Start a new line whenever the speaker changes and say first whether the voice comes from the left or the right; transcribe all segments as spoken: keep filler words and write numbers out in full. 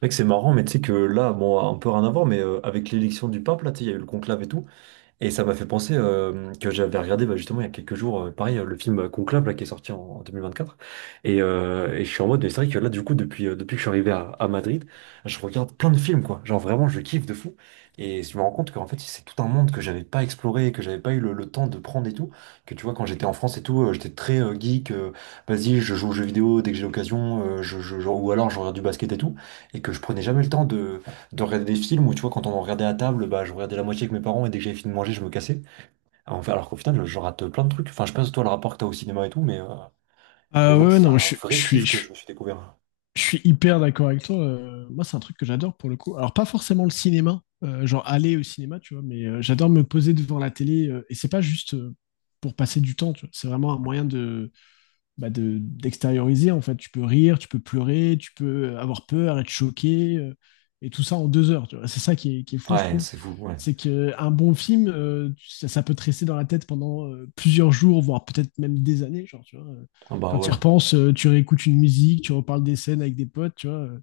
right: Mec, c'est marrant, mais tu sais que là, bon, un peu rien à voir, mais euh, avec l'élection du pape, là, tu sais, il y a eu le conclave et tout. Et ça m'a fait penser euh, que j'avais regardé, bah, justement il y a quelques jours, euh, pareil, euh, le film Conclave là, qui est sorti en, en deux mille vingt-quatre. Et, euh, et je suis en mode, mais c'est vrai que là, du coup, depuis, euh, depuis que je suis arrivé à, à Madrid, je regarde plein de films, quoi. Genre vraiment, je kiffe de fou. Et je me rends compte qu'en fait, c'est tout un monde que j'avais pas exploré, que j'avais pas eu le, le temps de prendre et tout. Que tu vois, quand j'étais en France et tout, euh, j'étais très euh, geek. Euh, vas-y, je joue aux jeux vidéo dès que j'ai l'occasion, euh, je, je- je- ou alors je regarde du basket et tout. Et que je prenais jamais le temps de regarder des films, où tu vois, quand on en regardait à table, bah je regardais la moitié avec mes parents, et dès que j'avais fini de manger je me cassais. Alors, enfin, alors qu'au final je rate plein de trucs. Enfin, je sais pas si toi, le rapport que t'as au cinéma et tout, mais euh, mais
left: Ah, ouais,
right: moi
left: ouais,
right: c'est
left: non,
right: un
left: je, je
right: vrai
left: suis,
right: kiff que
left: je,
right: je me suis découvert.
left: je suis hyper d'accord avec toi. Euh, moi, c'est un truc que j'adore pour le coup. Alors, pas forcément le cinéma, euh, genre aller au cinéma, tu vois, mais euh, j'adore me poser devant la télé. Euh, et c'est pas juste euh, pour passer du temps, tu vois. C'est vraiment un moyen de, bah, de, d'extérioriser en fait. Tu peux rire, tu peux pleurer, tu peux avoir peur, être choqué, euh, et tout ça en deux heures. Tu vois. C'est ça qui est, qui est, fou, je
right: Ouais,
left: trouve.
right: c'est fou, ouais.
left: C'est qu'un bon film, euh, ça, ça, peut te rester dans la tête pendant euh, plusieurs jours, voire peut-être même des années. Genre, tu vois. Euh,
right: Ah bah
left: quand tu y
right: ouais.
left: repenses, euh, tu réécoutes une musique, tu reparles des scènes avec des potes. Tu vois. Euh.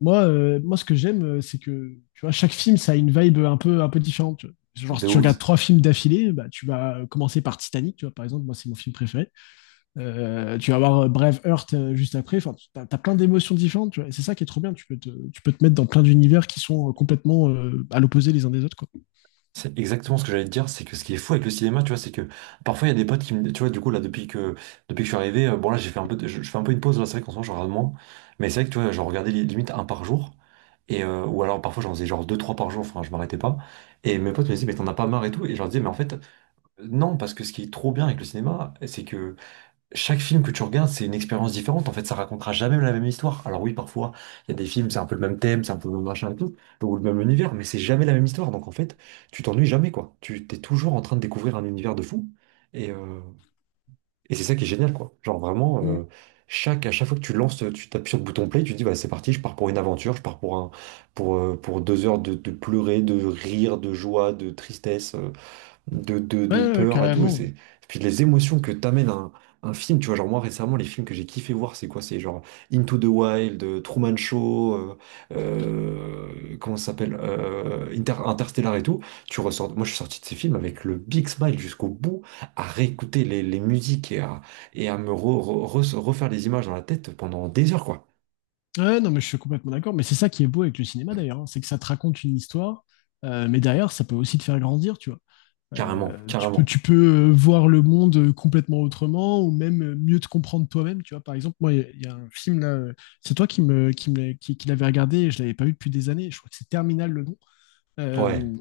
left: Moi, euh, moi, ce que j'aime, euh, c'est que tu vois, chaque film, ça a une vibe un peu, un peu différente. Tu vois. Genre, si
right: De
left: tu regardes
right: ouf.
left: trois films d'affilée, bah, tu vas commencer par Titanic, tu vois, par exemple. Moi, c'est mon film préféré. Euh, tu vas avoir Braveheart euh, juste après. Enfin, t'as as, plein d'émotions différentes. Tu vois. Et c'est ça qui est trop bien. Tu peux te, tu peux te mettre dans plein d'univers qui sont euh, complètement euh, à l'opposé les uns des autres. Quoi.
right: C'est exactement ce que j'allais te dire, c'est que ce qui est fou avec le cinéma, tu vois, c'est que parfois il y a des potes qui me. Tu vois, du coup, là, depuis que, depuis que je suis arrivé, euh, bon, là, j'ai fait un peu de- je, je fais un peu une pause. Là, c'est vrai qu'en ce moment, je regarde moins, mais c'est vrai que, tu vois, je regardais, li- limite, un par jour, et, euh, ou alors parfois, j'en faisais genre deux, trois par jour, enfin, je m'arrêtais pas. Et mes potes me disaient, mais t'en as pas marre et tout, et je leur disais, mais en fait, euh, non, parce que ce qui est trop bien avec le cinéma, c'est que chaque film que tu regardes, c'est une expérience différente. En fait, ça racontera jamais la même histoire. Alors oui, parfois, il y a des films, c'est un peu le même thème, c'est un peu le même machin et tout, ou le même univers, mais c'est jamais la même histoire. Donc en fait, tu t'ennuies jamais, quoi. Tu t'es toujours en train de découvrir un univers de fou. Et, euh, et c'est ça qui est génial, quoi. Genre vraiment,
left: Mm.
right: euh, chaque, à chaque fois que tu lances, tu tapes sur le bouton play, tu te dis, bah, c'est parti, je pars pour une aventure, je pars pour un, pour, euh, pour deux heures de, de pleurer, de rire, de joie, de tristesse, euh, de, de, de
left: Ouais, ouais,
right: peur et tout. Et c'est,
left: carrément.
right: et puis les émotions que t'amène un, un film, tu vois, genre moi récemment, les films que j'ai kiffé voir, c'est quoi? C'est genre Into the Wild, euh, Truman Show, euh, euh, comment ça s'appelle? Euh, Inter- Interstellar et tout. Tu ressors. Moi, je suis sorti de ces films avec le big smile jusqu'au bout, à réécouter les, les musiques, et à, et à me re- re- re- refaire les images dans la tête pendant des heures, quoi.
left: Ouais, non, mais je suis complètement d'accord. Mais c'est ça qui est beau avec le cinéma d'ailleurs, hein. C'est que ça te raconte une histoire, euh, mais derrière, ça peut aussi te faire grandir, tu vois.
right: Carrément,
left: Euh, tu peux,
right: carrément.
left: tu peux euh, voir le monde euh, complètement autrement ou même euh, mieux te comprendre toi-même. Tu vois, par exemple, moi, il y, a- il y a un film là, euh, c'est toi qui me, qui me, qui, qui l'avais regardé et je l'avais pas vu depuis des années. Je crois que c'est Terminal le nom. Euh,
right: Ouais,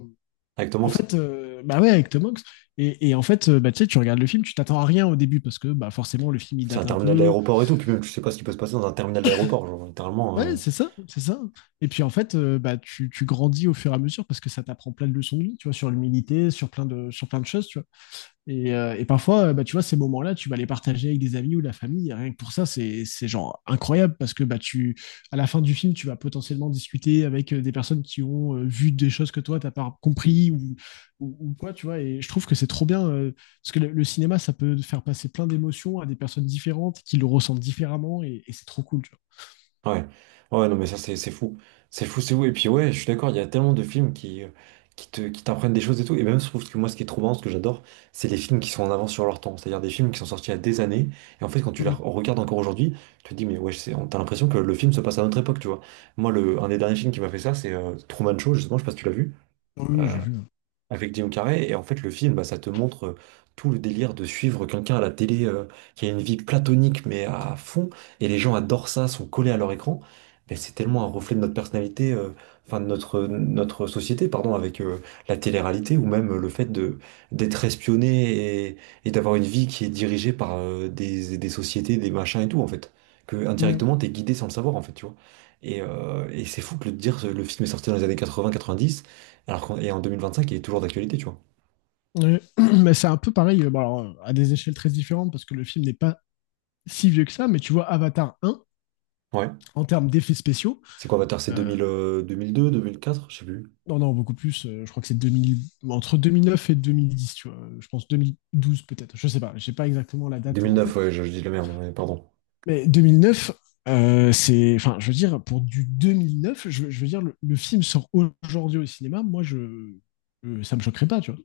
right: avec Tom
left: en
right: Hanks.
left: fait, euh, bah ouais, avec Tom Hanks. Et, et en fait, euh, bah, tu sais, tu regardes le film, tu t'attends à rien au début parce que bah, forcément, le film, il
right: C'est
left: date
right: un
left: un
right: terminal
left: peu.
right: d'aéroport et tout, puis même tu sais pas ce qui peut se passer dans un terminal d'aéroport, genre littéralement. euh,
left: Ouais, c'est ça, c'est ça. Et puis en fait, euh, bah, tu, tu grandis au fur et à mesure parce que ça t'apprend plein de leçons de vie, tu vois, sur l'humilité, sur plein de, sur plein de choses, tu vois. Et, euh, et parfois, euh, bah, tu vois, ces moments-là, tu vas les partager avec des amis ou de la famille. Et rien que pour ça, c'est c'est genre incroyable parce que bah, tu, à la fin du film, tu vas potentiellement discuter avec euh, des personnes qui ont euh, vu des choses que toi, t'as pas compris ou, ou, ou quoi, tu vois. Et je trouve que c'est trop bien euh, parce que le, le cinéma, ça peut faire passer plein d'émotions à des personnes différentes qui le ressentent différemment et, et c'est trop cool, tu
right: Ouais, ouais, non, mais ça, c'est c'est fou. C'est fou, c'est fou. Et puis, ouais, je suis d'accord, il y a tellement de films qui, euh, qui te, qui t'apprennent des choses et tout. Et même, je trouve que moi, ce qui est trop marrant, ce que j'adore, c'est les films qui sont en avance sur leur temps. C'est-à-dire des films qui sont sortis il y a des années. Et en fait, quand tu
left: vois.
right: les
left: Mm.
right: regardes encore aujourd'hui, tu te dis, mais ouais, c'est- t'as l'impression que le film se passe à notre époque, tu vois. Moi, le, un des derniers films qui m'a fait ça, c'est euh, Truman Show, justement, je sais pas si tu l'as vu
left: Oui, j'ai vu.
right: avec Guillaume Carré. Et en fait, le film, bah, ça te montre euh, tout le délire de suivre quelqu'un à la télé, euh, qui a une vie platonique, mais à fond. Et les gens adorent ça, sont collés à leur écran. Mais c'est tellement un reflet de notre personnalité, euh, enfin de notre, notre société, pardon, avec euh, la télé-réalité, ou même euh, le fait de d'être espionné, et, et d'avoir une vie qui est dirigée par euh, des, des sociétés, des machins et tout, en fait. Que
left: Mm.
right: indirectement, t'es guidé sans le savoir, en fait, tu vois. Et, euh, et c'est fou que le, dire, le film est sorti dans les années quatre-vingt quatre-vingt-dix alors qu'en- et en deux mille vingt-cinq, il est toujours d'actualité, tu vois.
left: Ouais. Mais c'est un peu pareil, euh, bon, alors, euh, à des échelles très différentes parce que le film n'est pas si vieux que ça, mais tu vois, Avatar un
right: Ouais.
left: en termes d'effets spéciaux.
right: C'est quoi Avatar? C'est
left: Euh,
right: deux mille, euh, deux mille deux, deux mille quatre? Je sais plus.
left: non, non, beaucoup plus. Euh, je crois que c'est deux mille entre deux mille neuf et deux mille dix, tu vois. Je pense deux mille douze peut-être. Je sais pas. J'ai pas exactement la date en
right: deux mille neuf,
left: tête.
right: ouais, je, je dis de la merde, ouais, pardon.
left: Mais deux mille neuf, euh, c'est. Enfin, je veux dire, pour du deux mille neuf, je, je veux dire, le, le film sort aujourd'hui au cinéma. Moi, je, euh, ça me choquerait pas, tu vois.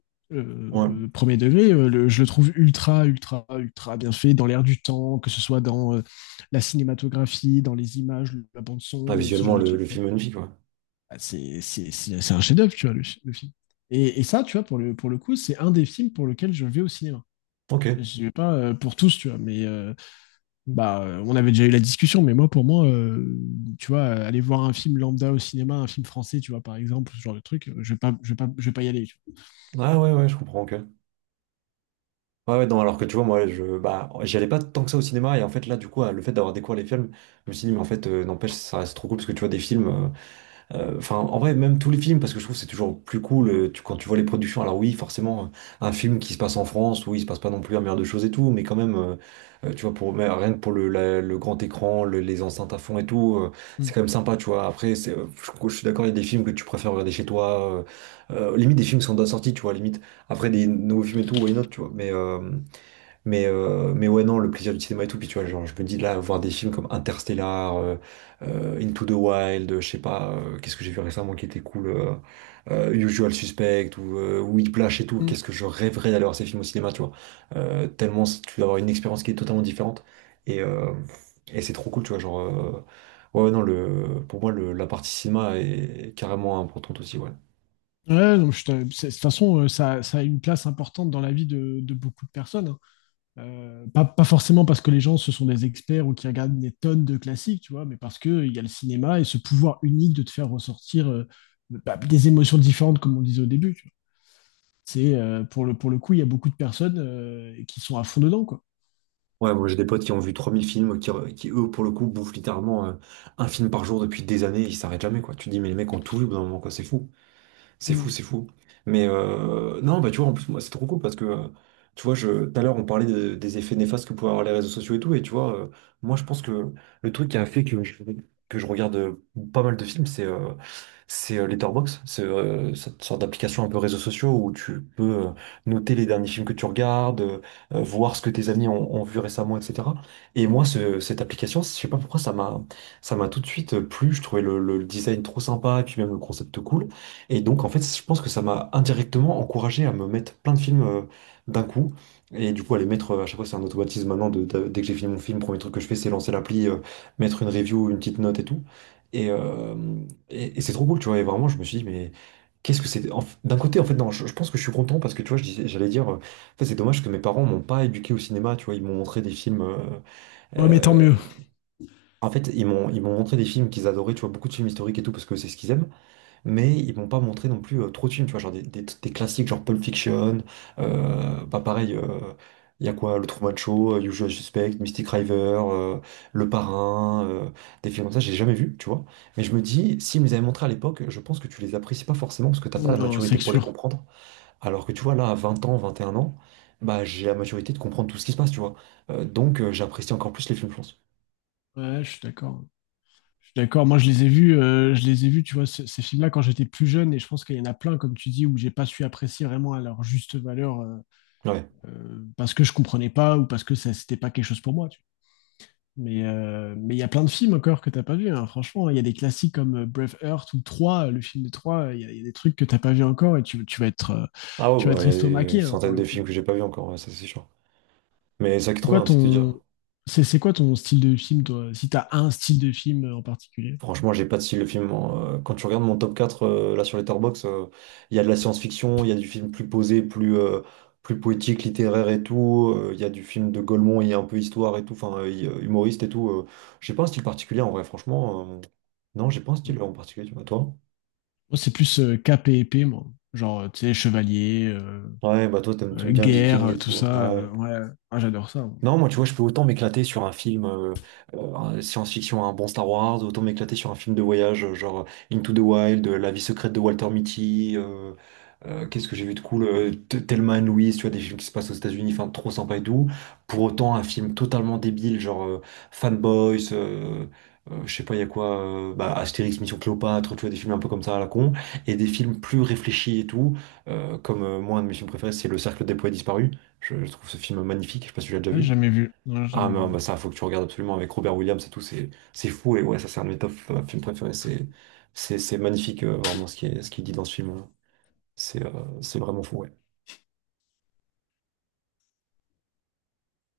right: Ouais.
left: Euh, premier degré, euh, le- je le trouve ultra, ultra, ultra bien fait dans l'air du temps, que ce soit dans euh, la cinématographie, dans les images, la bande
right: Ah,
left: son, euh, ce genre
right: visuellement,
left: de
right: le,
left: truc.
right: le film magnifique, ouais.
left: Bah, c'est c'est- c'est- c'est un chef-d'œuvre, tu vois, le, le film. Et, et ça, tu vois, pour le, pour le coup, c'est un des films pour lequel je vais au cinéma.
right: Ok.
left: Je vais pas euh, pour tous, tu vois, mais euh, bah, euh, on avait déjà eu la discussion, mais moi, pour moi, euh, tu vois, euh, aller voir un film lambda au cinéma, un film français, tu vois, par exemple, ce genre de truc, euh, je vais pas, je vais pas, je vais pas y aller. Tu
right: Ah ouais, ouais, je comprends, ok. Ouais, ouais, non, alors que tu vois, moi, je, bah, j'y allais pas tant que ça au cinéma, et en fait, là, du coup, le fait d'avoir découvert les films, je me suis dit, mais en fait, euh, n'empêche, ça reste trop cool, parce que tu vois, des films. euh, Euh, Enfin, en vrai, même tous les films, parce que je trouve que c'est toujours plus cool, euh, tu- quand tu vois les productions. Alors oui, forcément, euh, un film qui se passe en France, oui, il se passe pas non plus un milliard de choses et tout, mais quand même, euh, euh, tu vois, pour, mais rien que pour le, la- le grand écran, le- les enceintes à fond et tout, euh,
left: vois.
right: c'est
left: Mm.
right: quand même sympa, tu vois. Après, c'est, euh, je, je suis d'accord, il y a des films que tu préfères regarder chez toi. Euh, euh, limite, des films qui sont déjà sortis, tu vois, limite. Après, des nouveaux films et tout, why not, tu vois. Mais, euh, mais, euh, mais ouais, non, le plaisir du cinéma et tout. Puis tu vois, genre, je me dis là, voir des films comme Interstellar, euh, euh, Into the Wild, euh, je sais pas, euh, qu'est-ce que j'ai vu récemment qui était cool, euh, euh, Usual Suspect ou euh, Whiplash et tout.
left: Mm.
right: Qu'est-ce que je rêverais d'aller voir ces films au cinéma, tu vois. Euh, tellement c- tu dois avoir une expérience qui est totalement différente. Et, euh, et c'est trop cool, tu vois. Genre, euh, ouais, ouais, non, le, pour moi, le, la partie cinéma est carrément importante aussi, ouais.
left: Ouais, donc, je te- c'est de toute façon, euh, ça, ça a une place importante dans la vie de, de beaucoup de personnes, hein. Euh, pas, pas forcément parce que les gens, ce sont des experts ou qui regardent des tonnes de classiques, tu vois, mais parce qu'il y a le cinéma et ce pouvoir unique de te faire ressortir euh, bah, des émotions différentes, comme on disait au début. Tu vois. C'est, euh, pour le, pour le coup, il y a beaucoup de personnes euh, qui sont à fond dedans, quoi.
right: Ouais, moi j'ai des potes qui ont vu trois mille films, qui, qui, eux, pour le coup, bouffent littéralement euh, un film par jour depuis des années, ils s'arrêtent jamais, quoi. Tu te dis, mais les mecs ont tout vu au bout d'un moment, quoi, c'est fou. C'est fou,
left: Mm.
right: c'est fou. Mais euh, non, bah tu vois, en plus, moi, c'est trop cool parce que, euh, tu vois, je, tout à l'heure, on parlait de- des effets néfastes que pouvaient avoir les réseaux sociaux et tout. Et tu vois, euh, moi, je pense que le truc qui a fait que je, que je regarde euh, pas mal de films, c'est euh, c'est euh, Letterboxd. C'est euh, cette sorte d'application un peu réseaux sociaux où tu peux euh, noter les derniers films que tu regardes, euh, euh, voir ce que tes amis ont, ont vu récemment, et cetera. Et moi, ce- cette application, je sais pas pourquoi, ça m'a ça m'a tout de suite euh, plu. Je trouvais le, le design trop sympa, et puis même le concept cool. Et donc, en fait, je pense que ça m'a indirectement encouragé à me mettre plein de films euh, d'un coup. Et du coup, à les mettre, euh, à chaque fois, c'est un automatisme maintenant. de- de- dès que j'ai fini mon film, le premier truc que je fais, c'est lancer l'appli, euh, mettre une review, une petite note et tout. Et, euh, et, et c'est trop cool, tu vois. Et vraiment, je me suis dit, mais qu'est-ce que c'est. En f- d'un côté, en fait, non, je, je pense que je suis content parce que, tu vois, je disais- j'allais dire, euh, en fait, c'est dommage que mes parents m'ont pas éduqué au cinéma, tu vois. Ils m'ont montré des films. euh,
left: Ouais, mais tant
right: euh,
left: mieux.
right: En fait, ils m'ont ils m'ont montré des films qu'ils adoraient, tu vois, beaucoup de films historiques et tout, parce que c'est ce qu'ils aiment, mais ils vont pas montrer non plus euh, trop de films, tu vois, genre des, des- des classiques genre Pulp Fiction, euh, bah pareil, il y a quoi, Le Truman Show, euh, Usual Suspect, Mystic River, euh, Le Parrain, euh, des films comme ça, j'ai jamais vu, tu vois, mais je me dis, s'ils me les avaient montrés à l'époque, je pense que tu les apprécies pas forcément parce que t'as pas
left: Mm.
right: la
left: Non,
right: maturité
left: c'est
right: pour les
left: sûr.
right: comprendre, alors que tu vois, là, à vingt ans, vingt et un ans, bah j'ai la maturité de comprendre tout ce qui se passe, tu vois. Euh, donc euh, j'apprécie encore plus les films, je pense.
left: Ouais, je suis d'accord. Je suis d'accord. Moi, je les ai vus, euh, je les ai vus, tu vois, ce- ces films-là quand j'étais plus jeune, et je pense qu'il y en a plein, comme tu dis, où j'ai pas su apprécier vraiment à leur juste valeur, euh,
right: Ouais.
left: euh, parce que je comprenais pas ou parce que ça, c'était pas quelque chose pour moi. Tu mais euh, mais il y a plein de films encore que t'as pas vu, hein. Franchement, il y a des classiques comme euh, Braveheart ou Trois le film de Trois il y a, il y a des trucs que t'as pas vu encore et tu, tu vas être, euh,
right: Ah ouais,
left: tu vas
right: bah,
left: être
right: il y a des
left: estomaqué, hein, pour
right: centaines
left: le
right: de films
left: coup.
right: que j'ai pas vus encore, ouais, ça c'est sûr. Mais ça qui est
left: C'est
right: trop
left: quoi
right: bien, c'est de te dire.
left: ton, c'est c'est quoi ton style de film, toi? Si t'as un style de film euh, en particulier?
right: Franchement, j'ai pas de style de film, hein. Euh, quand tu regardes mon top quatre euh, là sur Letterboxd, euh, il y a de la science-fiction, il y a du film plus posé, plus, euh, plus poétique, littéraire et tout. euh, Il y a du film de Gaulmont, il y a un peu histoire et tout, enfin euh, il- euh, humoriste et tout. euh. J'ai pas un style particulier en vrai, franchement. euh, Non, j'ai pas un
left: Mm.
right: style en particulier, tu vois. Toi?
left: Moi, c'est plus euh, cap et épée, moi. Genre, euh, tu sais, chevalier, euh,
right: Ouais, bah toi, t'aimes t'aimes
left: euh,
right: bien
left: guerre,
right: Viking et
left: euh, tout
right: tout, hein.
left: ça. Euh,
right: Ouais.
left: ouais, moi, j'adore ça, moi.
right: Non, moi, tu vois, je peux autant m'éclater sur un film, euh, euh, un science-fiction, un bon Star Wars, autant m'éclater sur un film de voyage, euh, genre Into the Wild, euh, La vie secrète de Walter Mitty, euh, euh, qu'est-ce que j'ai vu de cool, euh, T- Thelma and Louise, tu vois, des films qui se passent aux États-Unis, enfin, trop sympa et tout. Pour autant, un film totalement débile, genre euh, Fanboys, euh, euh, je sais pas, il y a quoi, euh, bah, Astérix, Mission Cléopâtre, tu vois, des films un peu comme ça à la con, et des films plus réfléchis et tout, euh, comme euh, moi, un de mes films préférés, c'est Le Cercle des poètes disparus. Je, je trouve ce film magnifique, je sais pas si tu l'as déjà
left: Ouais, j'ai
right: vu.
left: jamais vu. Non, j'ai
right: Ah
left: jamais
right: non,
left: vu.
right: bah ça, faut que tu regardes absolument avec Robert Williams et tout, c'est c'est fou, et ouais, ça c'est un de mes top euh, films préférés, c'est c'est c'est magnifique euh, vraiment ce qui est ce qu'il dit dans ce film, hein. C'est euh, c'est vraiment fou, ouais.